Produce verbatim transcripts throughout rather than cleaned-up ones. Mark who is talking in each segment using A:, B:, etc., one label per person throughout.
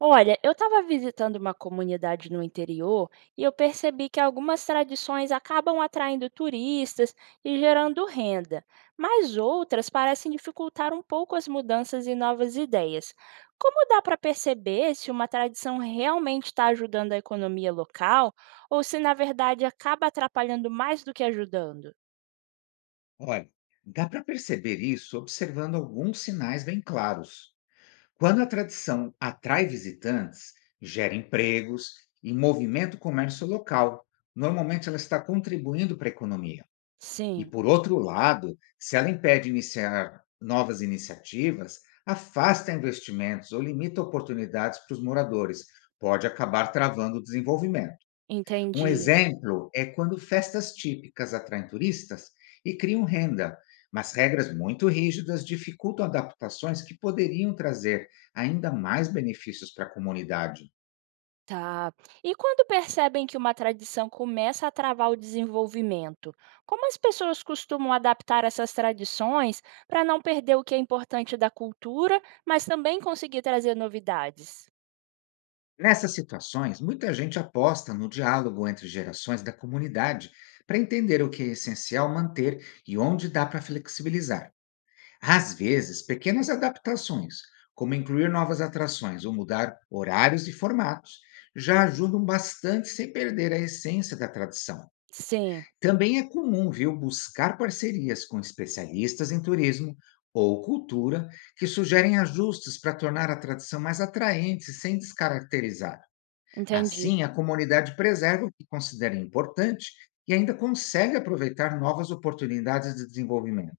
A: Olha, eu estava visitando uma comunidade no interior e eu percebi que algumas tradições acabam atraindo turistas e gerando renda, mas outras parecem dificultar um pouco as mudanças e novas ideias. Como dá para perceber se uma tradição realmente está ajudando a economia local ou se, na verdade, acaba atrapalhando mais do que ajudando?
B: Olha, dá para perceber isso observando alguns sinais bem claros. Quando a tradição atrai visitantes, gera empregos e movimenta o comércio local, normalmente ela está contribuindo para a economia. E
A: Sim,
B: por outro lado, se ela impede iniciar novas iniciativas, afasta investimentos ou limita oportunidades para os moradores, pode acabar travando o desenvolvimento. Um
A: entendi.
B: exemplo é quando festas típicas atraem turistas e criam renda, mas regras muito rígidas dificultam adaptações que poderiam trazer ainda mais benefícios para a comunidade.
A: Tá. E quando percebem que uma tradição começa a travar o desenvolvimento, como as pessoas costumam adaptar essas tradições para não perder o que é importante da cultura, mas também conseguir trazer novidades?
B: Nessas situações, muita gente aposta no diálogo entre gerações da comunidade para entender o que é essencial manter e onde dá para flexibilizar. Às vezes, pequenas adaptações, como incluir novas atrações ou mudar horários e formatos, já ajudam bastante sem perder a essência da tradição.
A: Sim,
B: Também é comum, viu, buscar parcerias com especialistas em turismo ou cultura que sugerem ajustes para tornar a tradição mais atraente sem descaracterizar.
A: entendi.
B: Assim, a comunidade preserva o que considera importante e ainda consegue aproveitar novas oportunidades de desenvolvimento.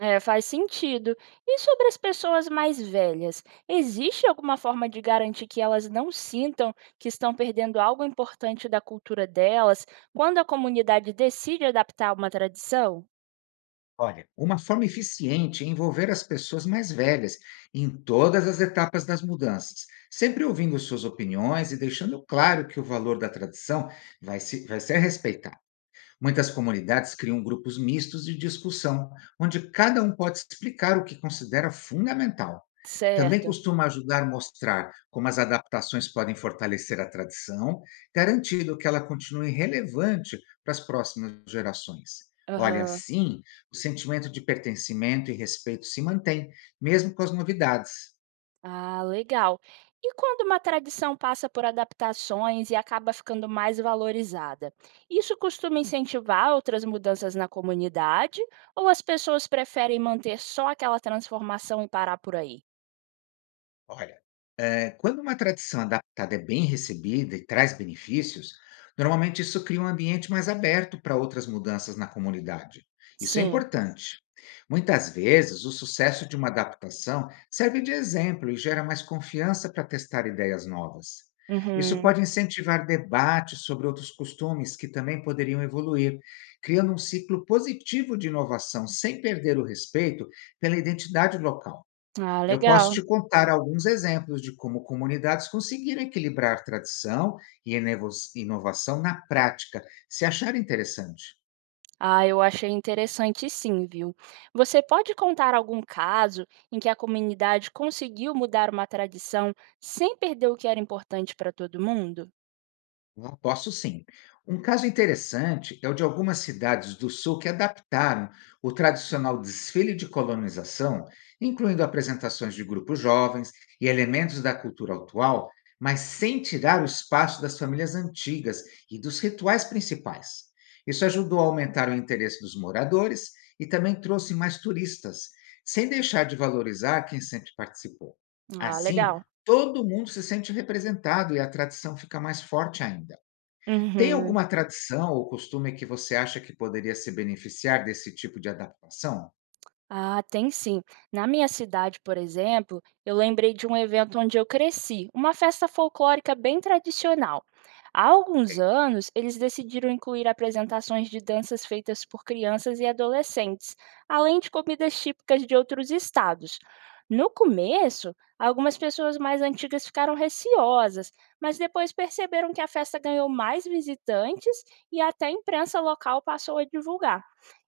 A: É, faz sentido. E sobre as pessoas mais velhas, existe alguma forma de garantir que elas não sintam que estão perdendo algo importante da cultura delas quando a comunidade decide adaptar uma tradição?
B: Olha, uma forma eficiente é envolver as pessoas mais velhas em todas as etapas das mudanças, sempre ouvindo suas opiniões e deixando claro que o valor da tradição vai, se- vai ser respeitado. Muitas comunidades criam grupos mistos de discussão, onde cada um pode explicar o que considera fundamental. Também
A: Certo.
B: costuma ajudar a mostrar como as adaptações podem fortalecer a tradição, garantindo que ela continue relevante para as próximas gerações. Olha,
A: Aham.
B: assim, o sentimento de pertencimento e respeito se mantém, mesmo com as novidades.
A: Ah, legal. E quando uma tradição passa por adaptações e acaba ficando mais valorizada, isso costuma incentivar outras mudanças na comunidade ou as pessoas preferem manter só aquela transformação e parar por aí?
B: Olha. Eh, quando uma tradição adaptada é bem recebida e traz benefícios, normalmente isso cria um ambiente mais aberto para outras mudanças na comunidade. Isso é
A: Sim.
B: importante. Muitas vezes, o sucesso de uma adaptação serve de exemplo e gera mais confiança para testar ideias novas. Isso
A: Uhum.
B: pode incentivar debates sobre outros costumes que também poderiam evoluir, criando um ciclo positivo de inovação sem perder o respeito pela identidade local.
A: Ah,
B: Eu posso
A: legal.
B: te contar alguns exemplos de como comunidades conseguiram equilibrar tradição e inevo- inovação na prática, se achar interessante.
A: Ah, eu achei interessante sim, viu? Você pode contar algum caso em que a comunidade conseguiu mudar uma tradição sem perder o que era importante para todo mundo?
B: Não, posso sim. Um caso interessante é o de algumas cidades do sul que adaptaram o tradicional desfile de colonização, incluindo apresentações de grupos jovens e elementos da cultura atual, mas sem tirar o espaço das famílias antigas e dos rituais principais. Isso ajudou a aumentar o interesse dos moradores e também trouxe mais turistas, sem deixar de valorizar quem sempre participou.
A: Ah,
B: Assim,
A: legal.
B: todo mundo se sente representado e a tradição fica mais forte ainda. Tem
A: Uhum.
B: alguma tradição ou costume que você acha que poderia se beneficiar desse tipo de adaptação?
A: Ah, tem sim. Na minha cidade, por exemplo, eu lembrei de um evento onde eu cresci, uma festa folclórica bem tradicional. Há alguns
B: Ok.
A: anos, eles decidiram incluir apresentações de danças feitas por crianças e adolescentes, além de comidas típicas de outros estados. No começo, algumas pessoas mais antigas ficaram receosas, mas depois perceberam que a festa ganhou mais visitantes e até a imprensa local passou a divulgar.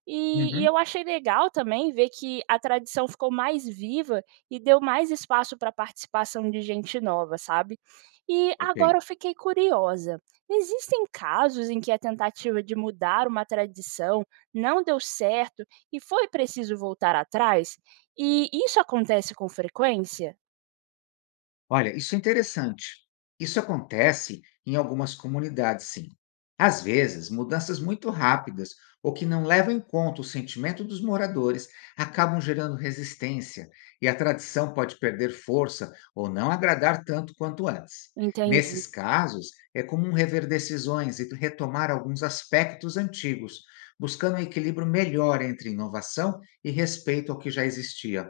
A: E e
B: Uhum,
A: eu achei legal também ver que a tradição ficou mais viva e deu mais espaço para a participação de gente nova, sabe. E
B: ok.
A: agora eu fiquei curiosa, existem casos em que a tentativa de mudar uma tradição não deu certo e foi preciso voltar atrás? E isso acontece com frequência?
B: Olha, isso é interessante. Isso acontece em algumas comunidades, sim. Às vezes, mudanças muito rápidas ou que não levam em conta o sentimento dos moradores acabam gerando resistência e a tradição pode perder força ou não agradar tanto quanto antes.
A: Entendi,
B: Nesses casos, é comum rever decisões e retomar alguns aspectos antigos, buscando um equilíbrio melhor entre inovação e respeito ao que já existia.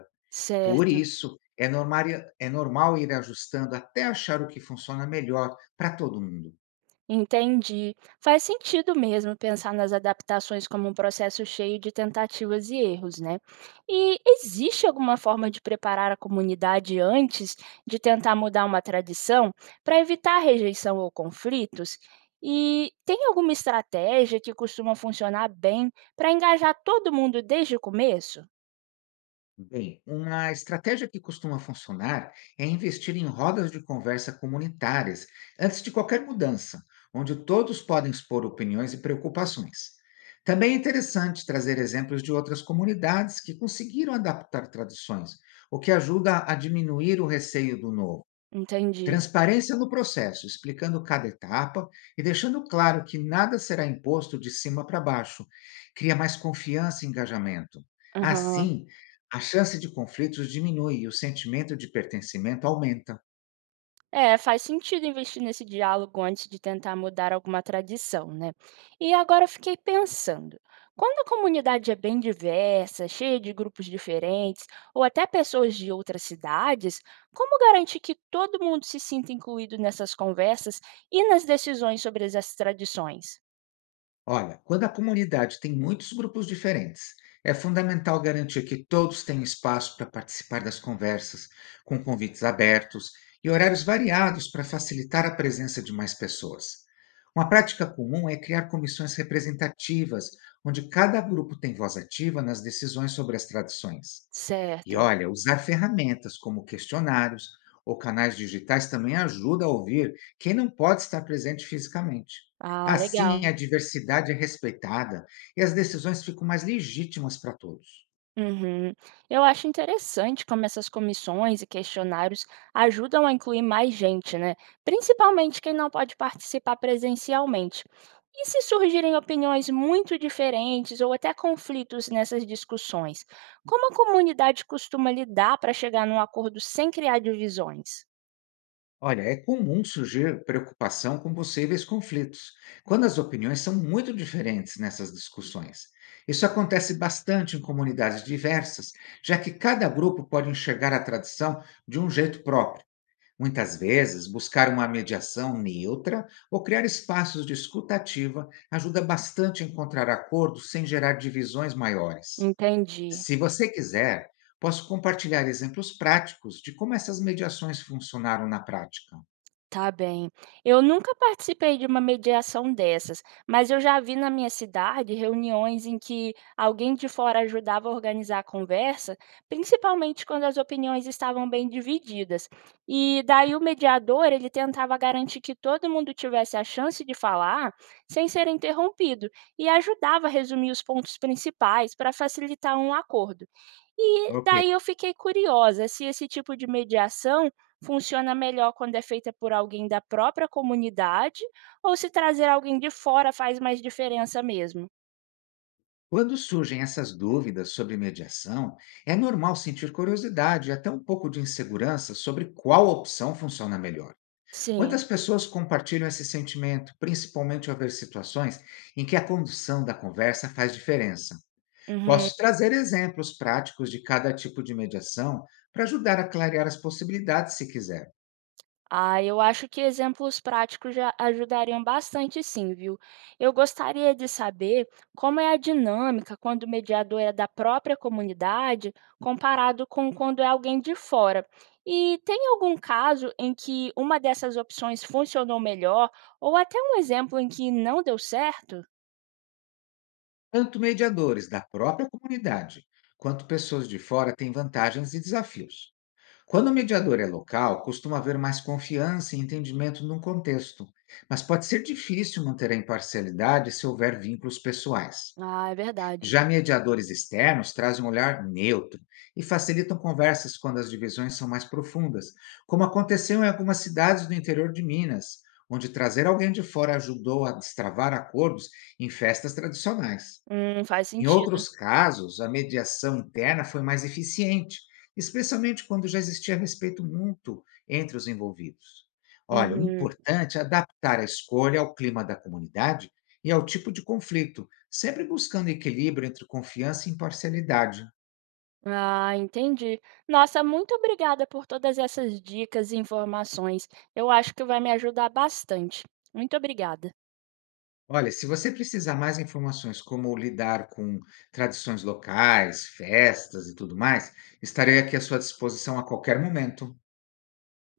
B: Por
A: certo.
B: isso, é normal, ir- é normal ir ajustando até achar o que funciona melhor para todo mundo.
A: Entendi. Faz sentido mesmo pensar nas adaptações como um processo cheio de tentativas e erros, né? E existe alguma forma de preparar a comunidade antes de tentar mudar uma tradição para evitar rejeição ou conflitos? E tem alguma estratégia que costuma funcionar bem para engajar todo mundo desde o começo?
B: Bem, uma estratégia que costuma funcionar é investir em rodas de conversa comunitárias antes de qualquer mudança, onde todos podem expor opiniões e preocupações. Também é interessante trazer exemplos de outras comunidades que conseguiram adaptar tradições, o que ajuda a diminuir o receio do novo.
A: Entendi.
B: Transparência no processo, explicando cada etapa e deixando claro que nada será imposto de cima para baixo. Cria mais confiança e engajamento.
A: Aham.
B: Assim, a chance de conflitos diminui e o sentimento de pertencimento aumenta.
A: É, faz sentido investir nesse diálogo antes de tentar mudar alguma tradição, né? E agora eu fiquei pensando, quando a comunidade é bem diversa, cheia de grupos diferentes, ou até pessoas de outras cidades, como garante que todo mundo se sinta incluído nessas conversas e nas decisões sobre essas tradições?
B: Olha, quando a comunidade tem muitos grupos diferentes, é fundamental garantir que todos tenham espaço para participar das conversas, com convites abertos e horários variados para facilitar a presença de mais pessoas. Uma prática comum é criar comissões representativas, onde cada grupo tem voz ativa nas decisões sobre as tradições. E
A: Certo.
B: olha, usar ferramentas como questionários ou canais digitais também ajuda a ouvir quem não pode estar presente fisicamente.
A: Ah, legal.
B: Assim, a diversidade é respeitada e as decisões ficam mais legítimas para todos.
A: Uhum. Eu acho interessante como essas comissões e questionários ajudam a incluir mais gente, né? Principalmente quem não pode participar presencialmente. E se surgirem opiniões muito diferentes ou até conflitos nessas discussões, como a comunidade costuma lidar para chegar num acordo sem criar divisões?
B: Olha, é comum surgir preocupação com possíveis conflitos, quando as opiniões são muito diferentes nessas discussões. Isso acontece bastante em comunidades diversas, já que cada grupo pode enxergar a tradição de um jeito próprio. Muitas vezes, buscar uma mediação neutra ou criar espaços de escuta ativa ajuda bastante a encontrar acordos sem gerar divisões maiores.
A: Entendi.
B: Se você quiser, posso compartilhar exemplos práticos de como essas mediações funcionaram na prática.
A: Tá bem. Eu nunca participei de uma mediação dessas, mas eu já vi na minha cidade reuniões em que alguém de fora ajudava a organizar a conversa, principalmente quando as opiniões estavam bem divididas. E daí o mediador, ele tentava garantir que todo mundo tivesse a chance de falar sem ser interrompido e ajudava a resumir os pontos principais para facilitar um acordo. E
B: Ok.
A: daí eu fiquei curiosa se esse tipo de mediação funciona melhor quando é feita por alguém da própria comunidade ou se trazer alguém de fora faz mais diferença mesmo.
B: Quando surgem essas dúvidas sobre mediação, é normal sentir curiosidade e até um pouco de insegurança sobre qual opção funciona melhor.
A: Sim.
B: Muitas pessoas compartilham esse sentimento, principalmente ao ver situações em que a condução da conversa faz diferença.
A: Uhum.
B: Posso trazer exemplos práticos de cada tipo de mediação para ajudar a clarear as possibilidades, se quiser.
A: Ah, eu acho que exemplos práticos já ajudariam bastante, sim, viu? Eu gostaria de saber como é a dinâmica quando o mediador é da própria comunidade, comparado com quando é alguém de fora. E tem algum caso em que uma dessas opções funcionou melhor, ou até um exemplo em que não deu certo?
B: Tanto mediadores da própria comunidade quanto pessoas de fora têm vantagens e desafios. Quando o mediador é local, costuma haver mais confiança e entendimento num contexto, mas pode ser difícil manter a imparcialidade se houver vínculos pessoais.
A: Ah, é verdade.
B: Já mediadores externos trazem um olhar neutro e facilitam conversas quando as divisões são mais profundas, como aconteceu em algumas cidades do interior de Minas, onde trazer alguém de fora ajudou a destravar acordos em festas tradicionais.
A: Hum, faz
B: Em
A: sentido.
B: outros casos, a mediação interna foi mais eficiente, especialmente quando já existia respeito mútuo entre os envolvidos. Olha, o
A: Uhum.
B: importante é adaptar a escolha ao clima da comunidade e ao tipo de conflito, sempre buscando equilíbrio entre confiança e imparcialidade.
A: Ah, entendi. Nossa, muito obrigada por todas essas dicas e informações. Eu acho que vai me ajudar bastante. Muito obrigada.
B: Olha, se você precisar mais informações como lidar com tradições locais, festas e tudo mais, estarei aqui à sua disposição a qualquer momento.